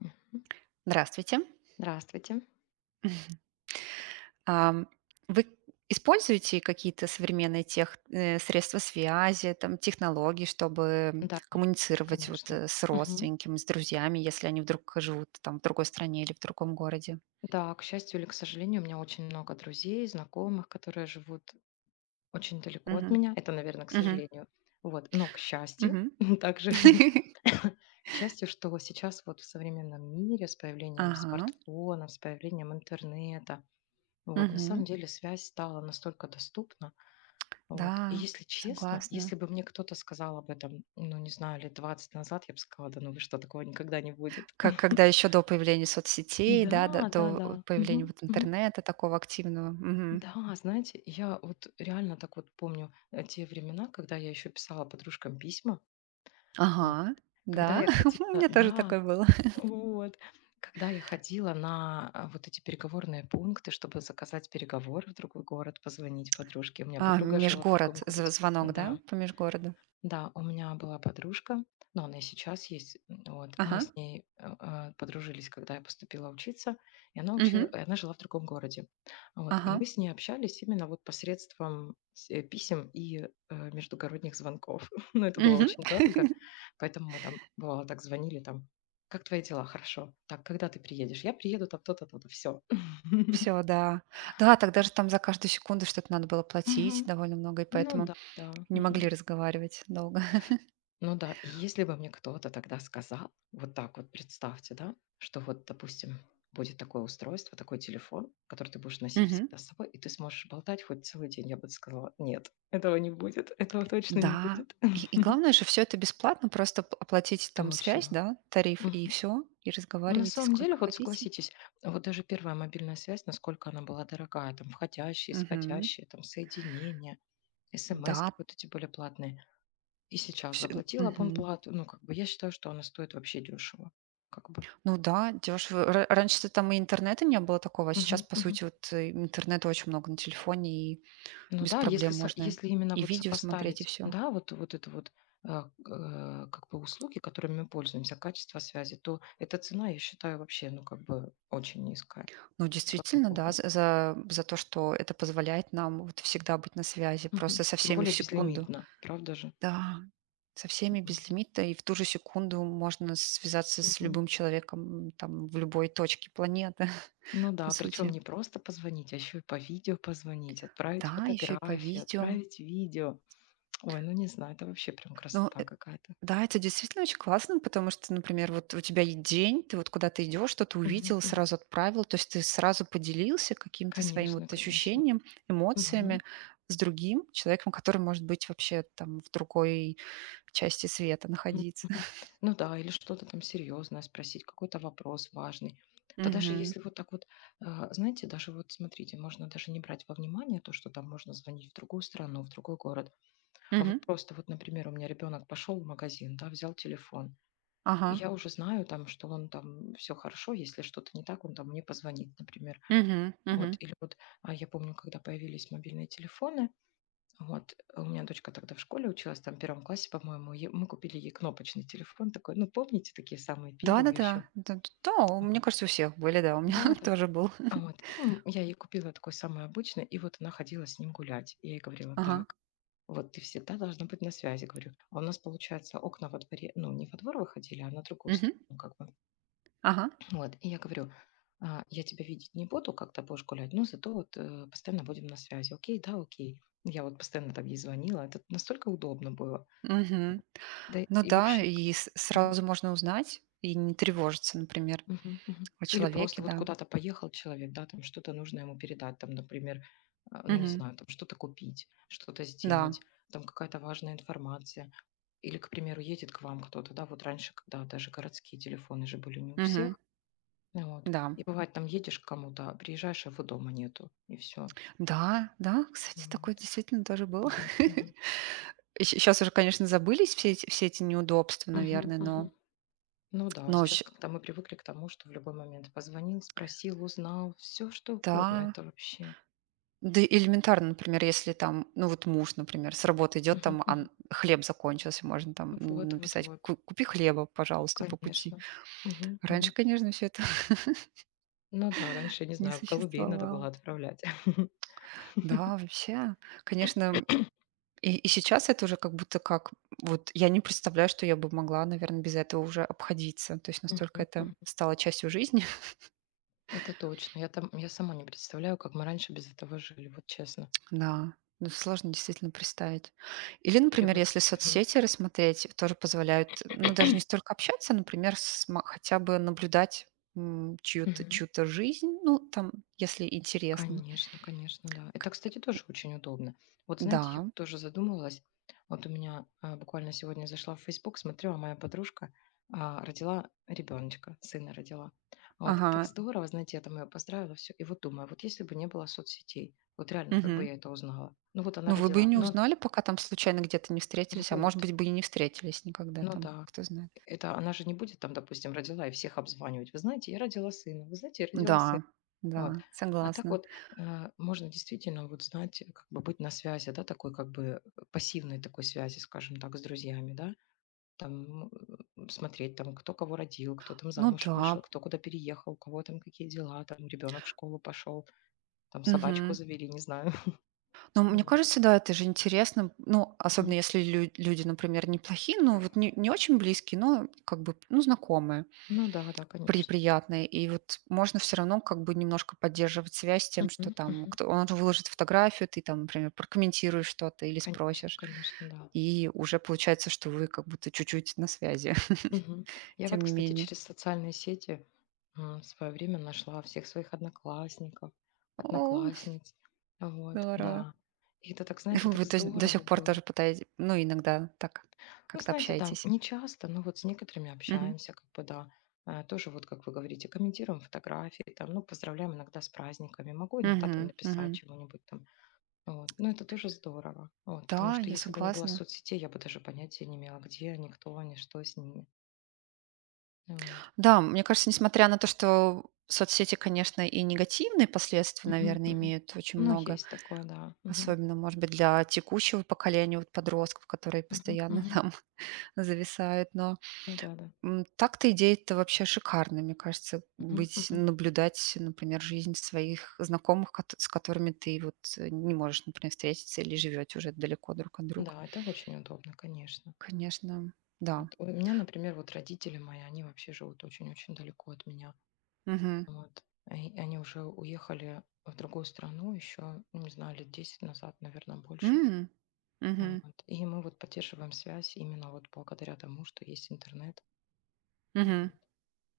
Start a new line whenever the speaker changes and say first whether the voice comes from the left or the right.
left: Мгм.
right: Здравствуйте.
left: Здравствуйте.
right: Ам, вы используете какие-то современные средства связи, там, технологии, чтобы
left: Да,
right: коммуницировать вот,
left: конечно.
right: с
left: Мгм.
right: родственниками, с друзьями, если они вдруг живут там в другой стране или в другом городе?
left: Да, к счастью или к сожалению, у меня очень много друзей, знакомых, которые живут очень далеко от
right: Мгм.
left: меня. Это, наверное, к
right: Мгм.
left: сожалению. Вот. Но к счастью,
right: Мгм.
left: также к счастью, что сейчас вот в современном мире с появлением
right: Ага.
left: смартфонов, с появлением интернета, вот, на
right: Мгм.
left: самом деле связь стала настолько доступна. Вот. И
right: Да,
left: если честно,
right: согласна.
left: если бы мне кто-то сказал об этом, ну, не знаю, лет 20 назад, я бы сказала, да ну вы что, такого никогда не будет.
right: Как когда еще до появления соцсетей, да, да,
left: Да,
right: до
left: да-да.
right: вот
left: Мгм,
right: появления вот
left: мгм.
right: интернета такого активного. Мгм.
left: Да, знаете, я вот реально так вот помню, те времена, когда я еще писала подружкам письма, а,
right: Ага,
left: когда
right: да,
left: я
right: у
left: ходила
right: меня тоже
left: да,
right: такое было.
left: вот, когда я ходила на, вот эти переговорные пункты, чтобы заказать переговоры в другой город, позвонить подружке. У меня
right: А,
left: подруга жила в другом
right: межгород зв
left: городе.
right: звонок, да,
left: Да.
right: по межгороду?
left: Да, у меня была подружка, но она и сейчас есть. Вот. Мы
right: Ага.
left: с ней подружились, когда я поступила учиться,
right: Мгм.
left: и она жила в другом городе. Вот. И
right: Ага.
left: мы с ней общались именно вот посредством писем и междугородних звонков. Но это было
right: Все,
left: очень дорого, поэтому мы там, бывало, так звонили там, как твои дела? Хорошо. Так, когда ты приедешь? Я приеду там то-то, то-то, все.
right: да. Да, тогда же там за каждую секунду что-то надо было платить
left: Мгм.
right: довольно много, и
left: Ну
right: поэтому
left: да, да.
right: не могли
left: Мгм.
right: разговаривать долго.
left: Ну да, и если бы мне кто-то тогда сказал, вот так вот представьте, да, что вот, допустим, будет такое устройство, такой телефон, который ты будешь носить
right: Мгм.
left: всегда с собой, и ты сможешь болтать хоть целый день, я бы сказала, нет, этого не будет, этого точно не
right: Да.
left: будет.
right: И главное же, все это бесплатно, просто п оплатите там связь,
left: Точно.
right: да, тариф, и
left: Мгм.
right: все, и
left: На
right: разговаривайте
left: самом
right: сколько
left: деле, вот
right: хотите.
left: согласитесь, вот даже первая мобильная связь, насколько она была дорогая, там входящие,
right: Мгм.
left: исходящие, там соединения, СМС
right: Да,
left: вот эти были платные. И сейчас
right: всё
left: заплатила
right: мгм.
left: абонплату. Ну, как бы я считаю, что она стоит вообще дешево. Как бы.
right: Ну да, дешево. Ра Раньше-то там и интернета не было такого, а сейчас,
left: Мгм,
right: по
left: мгм.
right: сути, вот интернета очень много на телефоне, и
left: Ну
right: без
left: да, если,
right: проблем можно
left: если именно
right: и
left: вот
right: видео смотреть, и
left: сопоставить,
right: все.
left: да, вот это вот а, к- как бы услуги, которыми мы пользуемся, качество связи, то эта цена, я считаю, вообще, ну, как бы очень низкая,
right: Ну,
left: и слава
right: действительно, да,
left: богу.
right: за то, что это позволяет нам вот всегда быть на связи,
left: Мгм.
right: просто со
left: Тем
right: всеми в
left: более
right: секунду.
left: безлимитно, правда же?
right: Да, со всеми без
left: Вот.
right: лимита, и в ту же секунду можно связаться с
left: Мгм.
right: любым человеком, м, там, в любой точке планеты,
left: Ну
right: по
left: да, причем
right: сути.
left: не просто позвонить, а еще и по видео позвонить, отправить
right: Да, еще и по
left: фотографии,
right: видео.
left: отправить видео. Ой, ну не знаю, это вообще прям
right: Но
left: красота
right: э
left: какая-то.
right: Да, это действительно очень классно, потому что, например, вот у тебя есть день, ты вот куда-то идешь, что-то
left: Мгм,
right: увидел,
left: мгм.
right: сразу отправил, то есть ты сразу поделился каким-то своим
left: Конечно,
right: вот
left: конечно.
right: ощущением, эмоциями
left: Мгм,
right: с другим человеком, который может быть вообще там в другой части света
left: мгм,
right: находиться.
left: мгм. Ну да, или что-то там серьезное спросить, какой-то вопрос важный. Да даже
right: Мгм.
left: если вот так вот, знаете, даже вот смотрите, можно даже не брать во внимание то, что там можно звонить в другую страну, в другой город. А вот
right: Мгм.
left: просто вот, например, у меня ребенок пошел в магазин, да, взял телефон. И
right: Ага.
left: я уже знаю там, что он там все хорошо, если что-то не так, он там мне позвонит, например.
right: Мгм.
left: Вот,
right: Мгм.
left: или вот я помню, когда появились мобильные телефоны. Вот, у меня дочка тогда в школе училась, там в первом классе, по-моему, мы купили ей кнопочный телефон такой, ну, помните, такие самые
right: Да-да-да.
left: первые
right: Да,
left: еще.
right: да. Да, да, мне
left: Вот.
right: кажется, у всех были, да, у меня
left: Да, да.
right: тоже был.
left: А вот. И я ей купила такой самый обычный, и вот она ходила с ним гулять. Я ей говорила,
right: Ага.
left: так, вот ты всегда должна быть на связи, говорю. А у нас, получается, окна во дворе, ну, не во двор выходили, а на другую
right: Мгм.
left: сторону как бы.
right: Ага.
left: Вот, и я говорю, «А, я тебя видеть не буду, когда будешь гулять, но зато вот постоянно будем на связи. Окей, да, окей. Я вот постоянно там ей звонила, это настолько удобно было.
right: Мгм.
left: Да и
right: Ну
left: и
right: да,
left: вообще. К
right: и
left: Мгм.
right: сразу можно узнать и не тревожиться, например.
left: Мгм. Мгм.
right: О
left: Или
right: человеке,
left: просто вот
right: да.
left: куда-то поехал человек, да, там что-то нужно ему передать, там, например, ну, не
right: Мгм.
left: знаю, там что-то купить, что-то
right: Да.
left: сделать, там какая-то важная информация. Или, к примеру, едет к вам кто-то, да, вот раньше, когда даже городские телефоны же были не у
right: Мгм.
left: всех, вот,
right: Да.
left: и бывает, там едешь к кому-то, а приезжаешь, а его дома нету, и все.
right: Да, да, кстати, такое
left: Вот.
right: действительно тоже было.
left: Мгм, мгм,
right: Сейчас уже, конечно, забылись все эти неудобства,
left: мгм,
right: наверное, но,
left: мгм. Ну да, сейчас
right: ночь
left: как-то мы привыкли к тому, что в любой момент позвонил, спросил, узнал, все что угодно,
right: да,
left: это вообще.
right: да и элементарно, например, если там, ну вот муж, например, с работы идет,
left: Мгм,
right: там а,
left: мгм.
right: хлеб закончился, можно там
left: Вот вот
right: написать:
left: вот,
right: Купи хлеба, пожалуйста, по пути».
left: конечно. Мгм,
right: Раньше,
left: мгм.
right: конечно, все это
left: Ну да, раньше, не
right: не
left: знаю, голубей надо было
right: существовало.
left: отправлять.
right: Да, вообще, конечно, и сейчас это уже как будто как вот я не представляю, что я бы могла, наверное, без этого уже обходиться. То есть настолько
left: Мгм,
right: это
left: мгм.
right: стало частью жизни.
left: Это точно. Я там я сама не представляю, как мы раньше без этого жили, вот честно.
right: Да, ну, сложно действительно представить. Или,
left: Или
right: например,
left: вот.
right: если
left: Мгм,
right: соцсети рассмотреть, тоже позволяют, ну, даже не столько общаться, например, с ма хотя бы наблюдать, м, чью-то
left: мгм.
right: чью-то жизнь, ну, там, если интересно.
left: Конечно, конечно, да.
right: К
left: Это, кстати, тоже очень удобно. Вот знаете, я
right: Да,
left: тоже задумывалась. Вот у меня буквально сегодня зашла в Facebook, смотрю, а моя подружка родила ребеночка, сына родила. Вот, и так
right: ага,
left: здорово, знаете, я там ее поздравила, все. И вот думаю, вот если бы не было соцсетей, вот реально, как бы
right: мгм.
left: я это узнала? Ну вот она
right: Ну, вы бы и
left: родила.
right: не
left: Но
right: узнали, пока там случайно где-то не встретились, а может
left: вот,
right: быть, бы и не встретились никогда
left: ну
right: там,
left: да.
right: кто знает.
left: Это она же не будет там, допустим, родила и всех обзванивать. Вы знаете, я родила сына. Вы знаете, я родила сына.
right: Да,
left: Вот.
right: да,
left: А так
right: согласна.
left: вот, можно действительно вот знать, как бы быть на связи, да, такой как бы пассивной такой связи, скажем так, с друзьями, да, там смотреть, там, кто кого родил, кто там
right: Ну
left: замуж
right: да,
left: вышел, кто куда переехал, у кого там какие дела, там ребенок в школу пошел, там собачку
right: мгм.
left: завели, не знаю.
right: Но мне
left: Вот.
right: кажется, да, это же интересно, ну, особенно
left: Мгм.
right: если люди, например, неплохие, ну, вот не, не очень близкие, но как бы, ну, знакомые,
left: Ну да, да, конечно.
right: приятные. И вот можно все равно как бы немножко поддерживать связь тем,
left: Мгм,
right: что там
left: мгм.
right: кто, он же выложит фотографию, ты там, например, прокомментируешь что-то или
left: Конечно,
right: спросишь.
left: конечно, да.
right: И уже получается, что вы как будто чуть-чуть на связи,
left: Мгм. Я вот,
right: тем не
left: кстати,
right: менее.
left: через социальные сети, в свое время нашла всех своих одноклассников,
right: О,
left: одноклассниц. Вот,
right: здорово.
left: да. И это так, знаете, так
right: Вы то есть до сих
left: здорово
right: пор
left: было.
right: тоже пытаетесь, ну, иногда так
left: Ну,
right: как-то
left: знаете, да,
right: общаетесь?
left: не часто, но вот с некоторыми
right: Мгм.
left: общаемся, как бы, да. Тоже вот, как вы говорите, комментируем фотографии, там, ну, поздравляем иногда с праздниками. Могу иногда там
right: Мгм, мгм.
left: написать чего-нибудь там. Вот. Но это тоже здорово. Вот, потому
right: Да,
left: что
right: я
left: если бы не было
right: согласна.
left: соцсетей, я бы даже понятия не имела, где они, кто они, что с ними. Вот.
right: Да, мне кажется, несмотря на то, что соцсети, конечно, и негативные последствия,
left: Мгм,
right: наверное,
left: мгм.
right: имеют очень
left: Ну,
right: много,
left: есть такое, да. Мгм,
right: особенно, может быть, для текущего поколения вот подростков, которые
left: мгм,
right: постоянно
left: мгм.
right: там зависают, но
left: Ну да-да.
right: Так-то идеи-то вообще шикарные, мне кажется,
left: Мгм,
right: быть
left: мгм.
right: наблюдать, например, жизнь своих знакомых, кот с которыми ты вот не можешь, например, встретиться или живете уже далеко друг от друга.
left: Да, это очень удобно, конечно.
right: Конечно, да.
left: Вот. У меня, например, вот родители мои, они вообще живут очень-очень далеко от меня.
right: Мгм.
left: Вот. И они уже уехали в другую страну еще, не знаю, лет 10 назад, наверное, больше.
right: М. Мгм.
left: Вот. И мы вот поддерживаем связь именно вот благодаря тому, что есть интернет.
right: Мгм.
left: Вот.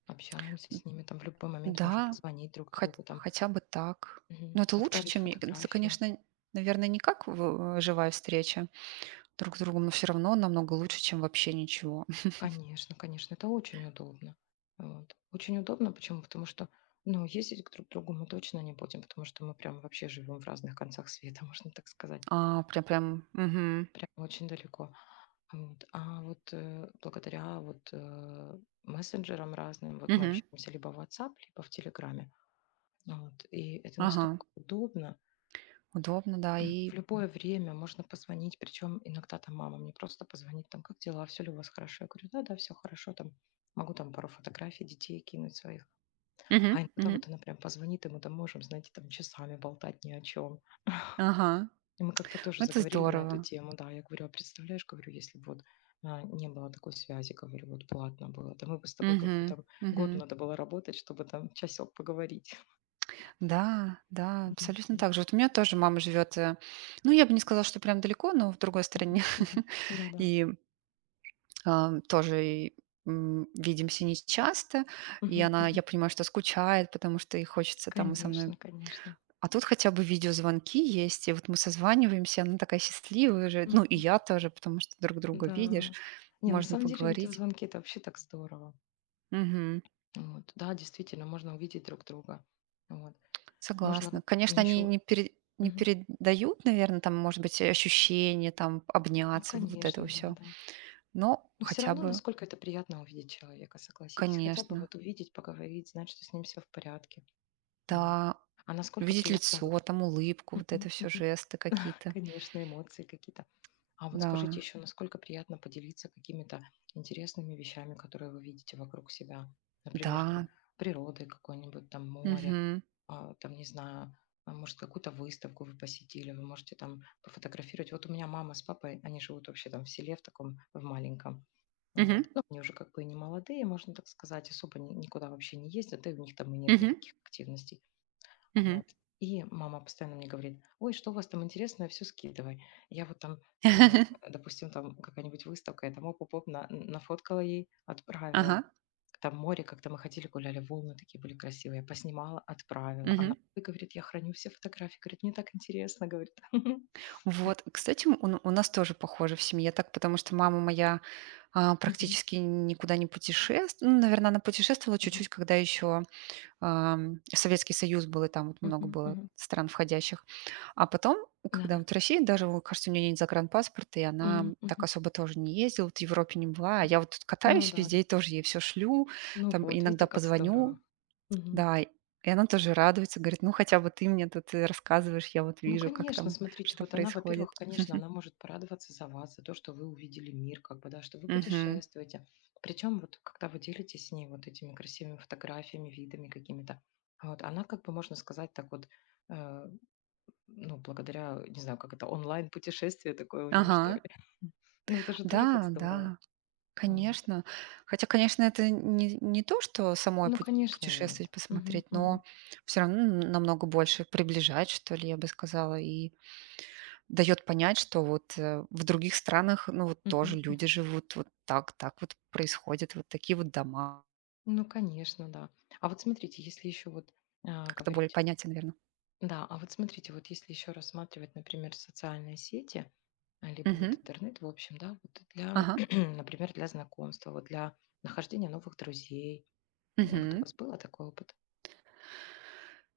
left: Общаемся с ними, там в любой момент можем
right: Да,
left: позвонить друг другу, там,
right: хотя бы так. Но это лучше,
left: отправить
right: чем е это,
left: фотографии.
right: конечно, наверное, не как в живая встреча друг с другом, но все равно намного лучше, чем вообще ничего.
left: Конечно, конечно, это очень удобно. Вот. Очень удобно, почему? Потому что, ну, ездить к друг другу мы точно не будем, потому что мы прям вообще живем в разных концах света, можно так сказать.
right: А, прям. Мгм.
left: Прям очень далеко. Вот. А вот благодаря вот мессенджерам разным, вот мы
right: Мгм.
left: общаемся либо в WhatsApp, либо в Телеграме. Вот. И это
right: Ага.
left: настолько удобно,
right: Удобно, да,
left: в
right: и
left: любое время можно позвонить, причем иногда там мама мне просто позвонит, там, как дела, все ли у вас хорошо? Я говорю, да, да, все хорошо, там, могу там пару фотографий детей кинуть своих.
right: мгм,
left: А иногда
right: мгм.
left: вот она прям позвонит, и мы там можем, знаете, там часами болтать ни о чем.
right: Ага,
left: И мы как-то тоже
right: это
left: заговорили на эту
right: здорово.
left: тему, да, я говорю, а представляешь, говорю, если бы вот не было такой связи, говорю, вот платно было, да мы бы с тобой, говорю,
right: Мгм,
left: там год
right: мгм.
left: надо было работать, чтобы там часок поговорить.
right: Да, да, абсолютно
left: Мгм.
right: так же. Вот у меня тоже мама живет, ну, я бы не сказала, что прям далеко, но в другой
left: Мгм.
right: стране.
left: Мгм. Да-да.
right: И тоже, видимся нечасто. И
left: Мгм.
right: она, я
left: Мгм.
right: понимаю, что скучает, потому что ей хочется там со мной.
left: Конечно, конечно.
right: А тут хотя бы видеозвонки есть, и вот мы созваниваемся, она такая счастливая уже. Ну, и
left: Мгм.
right: я тоже, потому что друг друга
left: Да.
right: видишь,
left: Не, на
right: можно
left: самом деле
right: поговорить.
left: видеозвонки — это вообще так здорово. Вот. Да, действительно, можно увидеть друг друга. Вот. Можно
right: Согласна.
left: вот мне
right: Конечно, они
left: еще.
right: не передают, наверное, там, может быть, ощущения, там,
left: Ну,
right: обняться, вот этого
left: конечно, да,
right: все.
left: да.
right: Но
left: Но все
right: хотя
left: равно,
right: бы,
left: насколько это приятно увидеть человека, согласитесь. Хотя бы
right: конечно,
left: вот увидеть, поговорить, знать, что с ним все в порядке. Вот.
right: да,
left: А насколько
right: видеть
left: приятно вот.
right: лицо, там, улыбку, вот это
left: Мгм.
right: все
left: Мгм.
right: жесты какие-то.
left: Конечно, эмоции какие-то. А вот
right: Да,
left: скажите еще, насколько приятно поделиться какими-то интересными вещами, которые вы видите вокруг себя? Например,
right: да,
left: там природой какой-нибудь, там море,
right: мгм,
left: там, не знаю, может, какую-то выставку вы посетили, вы можете там пофотографировать. Вот у меня мама с папой, они живут вообще там в селе в таком, в маленьком.
right: мгм,
left: Вот. Ну, они уже как бы и не молодые, можно так сказать, особо никуда вообще не ездят, да и у них там и нет
right: мгм,
left: никаких активностей.
right: мгм.
left: Вот. И мама постоянно мне говорит: «Ой, что у вас там интересное, все скидывай». Я вот там, э, допустим, там какая-нибудь выставка, я там оп-оп-оп на нафоткала ей,
right: Ага,
left: отправила. Там море, как-то мы ходили, гуляли, волны такие были красивые. Я поснимала, отправила.
right: мгм.
left: Она: «Ой, — говорит, — я храню все фотографии, — говорит, — мне так интересно, — говорит».
right: Вот, кстати, у нас тоже похоже в семье так, потому что мама моя,
left: Мгм.
right: практически никуда не путешествует. Ну, наверно, она путешествовала
left: Мгм.
right: чуть-чуть, когда еще Советский Союз был, и там вот много
left: Мгм.
right: было
left: Мгм.
right: стран входящих. А потом, когда
left: Да-да.
right: вот Россия, даже, вот, кажется, у нее нет загранпаспорта, и она
left: Мгм.
right: так
left: Мгм.
right: особо тоже не ездила, вот в Европе не была. А
left: Мгм.
right: я вот тут
left: Ну
right: катаюсь
left: да,
right: везде,
left: да.
right: и тоже ей все шлю,
left: Ну
right: там
left: вот,
right: иногда
left: видите, как
right: позвоню,
left: здорово.
right: да, и она тоже радуется, говорит, ну хотя бы ты мне тут рассказываешь, я вот
left: Ну,
right: вижу, как
left: конечно,
right: там,
left: смотрите,
right: что
left: вот она,
right: происходит.
left: во-первых, конечно, она может порадоваться за вас, за то, что вы увидели мир, как бы, да, что вы
right: Мгм.
left: путешествуете. Причем вот когда вы делитесь с ней вот этими красивыми фотографиями, видами какими-то, а вот, она как бы, можно сказать, так вот, э, ну, благодаря, не знаю, как это, онлайн-путешествие такое у нее, что
right: Ага.
left: ли. Ну, это же тоже как
right: Да,
left: здорово.
right: да.
left: Вот.
right: Конечно. Хотя, конечно, это не то, что самой
left: Ну,
right: пу
left: конечно, нет.
right: путешествовать, посмотреть,
left: Мгм,
right: но
left: мгм,
right: все равно н намного больше приближает, что ли, я бы сказала, и дает понять, что вот, в других странах, ну, вот тоже
left: мгм, мгм.
right: люди живут вот так, так вот происходит, вот такие вот дома.
left: Ну, конечно, да. А вот смотрите, если еще вот
right: Как-то более
left: говорить.
right: понятен, наверно.
left: Да, а вот смотрите, вот если еще рассматривать, например, социальные сети, либо
right: Мгм.
left: вот интернет, в общем, да, вот для,
right: Ага.
left: например, для знакомства, вот для нахождения новых друзей. Ну, вот у
right: Мгм.
left: вас было такой опыт?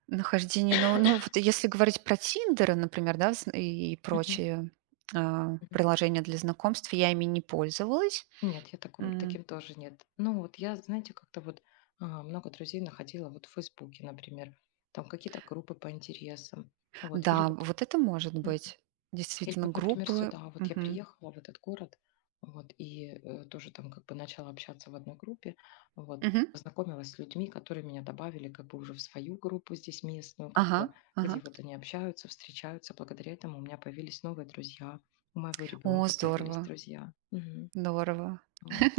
right: Нахождение, но, ну, вот если говорить про «Тиндеры», например, да, с и
left: Мгм.
right: прочие,
left: Мгм.
right: приложения для знакомств, я ими не пользовалась.
left: Нет, я таким тоже нет. Ну вот я, знаете, как-то вот много друзей находила вот в Фейсбуке, например, там какие-то группы по интересам, вот, или
right: Да,
left: вот
right: вот это может быть.
left: Или
right: Действительно,
left: вот, например,
right: группы.
left: сюда, вот я
right: Мгм.
left: приехала в этот город, вот, и тоже там как бы начала общаться в одной группе, вот,
right: Мгм.
left: познакомилась с людьми, которые меня добавили как бы уже в свою группу здесь местную, как
right: Ага,
left: бы,
right: ага.
left: где вот они общаются, встречаются, благодаря этому у меня появились новые друзья, у моего
right: О,
left: ребенка появились
right: здорово,
left: друзья. Мгм.
right: здорово.
left: Вот.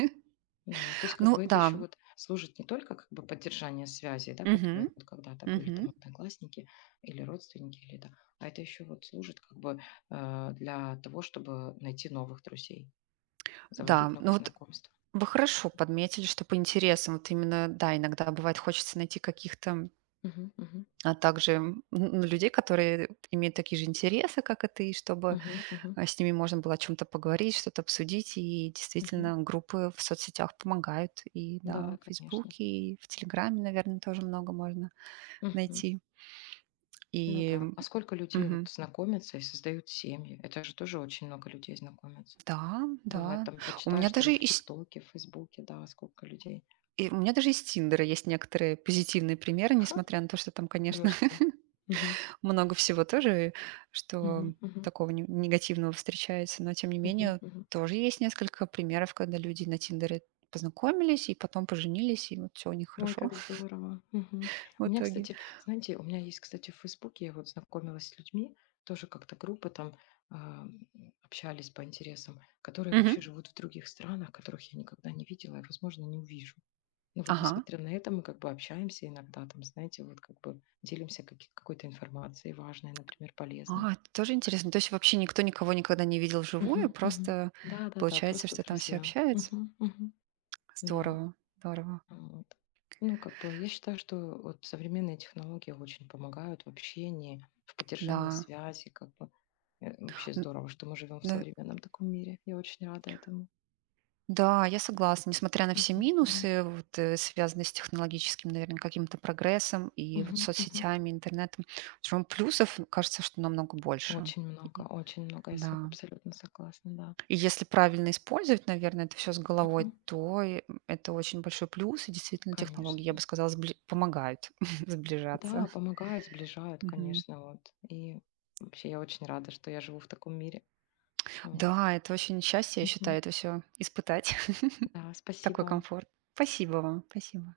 left: Да, то есть как
right: Ну
left: бы это еще
right: да.
left: вот служит не только как бы поддержание связей, да, которые
right: Мгм.
left: вот когда-то были
right: Мгм.
left: там одноклассники или родственники, или да, а это еще вот служит как бы для того, чтобы найти новых друзей, заводить
right: Да, ну
left: новые
right: вот
left: знакомства.
right: вы хорошо подметили, что по интересам, вот именно, да, иногда бывает хочется найти каких-то,
left: Мгм, мгм,
right: а также ну, людей, которые имеют такие же интересы, как и ты, чтобы
left: мгм, мгм,
right: а с ними можно было о чем то поговорить, что-то обсудить. И
left: мгм.
right: действительно, группы в соцсетях помогают. И да,
left: Да,
right: в
left: конечно.
right: «Фейсбуке», и в «Телеграме», наверное тоже много можно
left: Мгм.
right: найти.
left: Ну
right: И
left: да. А сколько людей вот
right: мгм.
left: знакомятся и создают семьи? Это же тоже очень много людей знакомятся.
right: Да,
left: Бывает,
right: да.
left: там
right: У меня
left: почитаешь там
right: даже
left: в
right: из
left: ТикТоке, в Фейсбуке, да, сколько людей.
right: у меня даже из «Тиндера» есть некоторые позитивные примеры,
left: Ха,
right: несмотря на то, что там,
left: думаешь,
right: конечно,
left: что? Мгм.
right: много всего тоже, что
left: Мгм, мгм,
right: такого не негативного встречается. Но тем не
left: мгм,
right: менее,
left: мгм.
right: тоже есть несколько примеров, когда люди на «Тиндере» познакомились и потом поженились, и вот всё у них
left: Ой,
right: хорошо
left: как здорово. Мгм.
right: в
left: У меня,
right: итоге.
left: кстати, знаете, у меня есть, кстати, в Фейсбуке я вот знакомилась с людьми, тоже как-то группы там а, м, общались по интересам, которые вообще
right: Мгм.
left: живут в других странах, которых я никогда не видела и, возможно, не увижу. Но вот
right: Ага.
left: несмотря на это, мы как бы общаемся иногда, там, знаете, вот как бы делимся какой-то информацией важной, например, полезной.
right: А, это тоже интересно. То есть вообще никто никого никогда не видел вживую,
left: Мгм, мгм.
right: просто
left: Да, да, да,
right: получается,
left: просто
right: что там все
left: друзья.
right: общаются?
left: Мгм, мгм. Да.
right: Здорово, здорово.
left: Вот. Ну, как бы, я считаю, что вот современные технологии очень помогают в общении, в поддержании
right: Да.
left: связи, как бы. Вообще
right: Н-
left: здорово, что мы живем в
right: н-
left: современном таком мире. Я очень рада этому.
right: Да, я согласна. Несмотря на все
left: Мгм, мгм,
right: минусы, вот, связанные с технологическим, наверное, каким-то прогрессом и вот
left: мгм, мгм.
right: соцсетями, интернетом, всё равно плюсов, кажется, что намного больше.
left: Очень много,
right: И-
left: очень много. Я с вами
right: Да.
left: абсолютно согласна, да.
right: И если правильно использовать, наверное, это все с головой,
left: Мгм.
right: то и, это очень большой плюс. И действительно, технологии,
left: Конечно.
right: я бы сказала, сбли помогают
left: Да,
right: сближаться.
left: помогают, сближают,
right: Мгм.
left: конечно, вот. И вообще я очень рада, что я живу в таком мире. Вот.
right: Да, это очень счастье, я
left: Мгм.
right: считаю, это все испытать.
left: Да,
right: Такой
left: спасибо.
right: комфорт. Спасибо вам. Спасибо.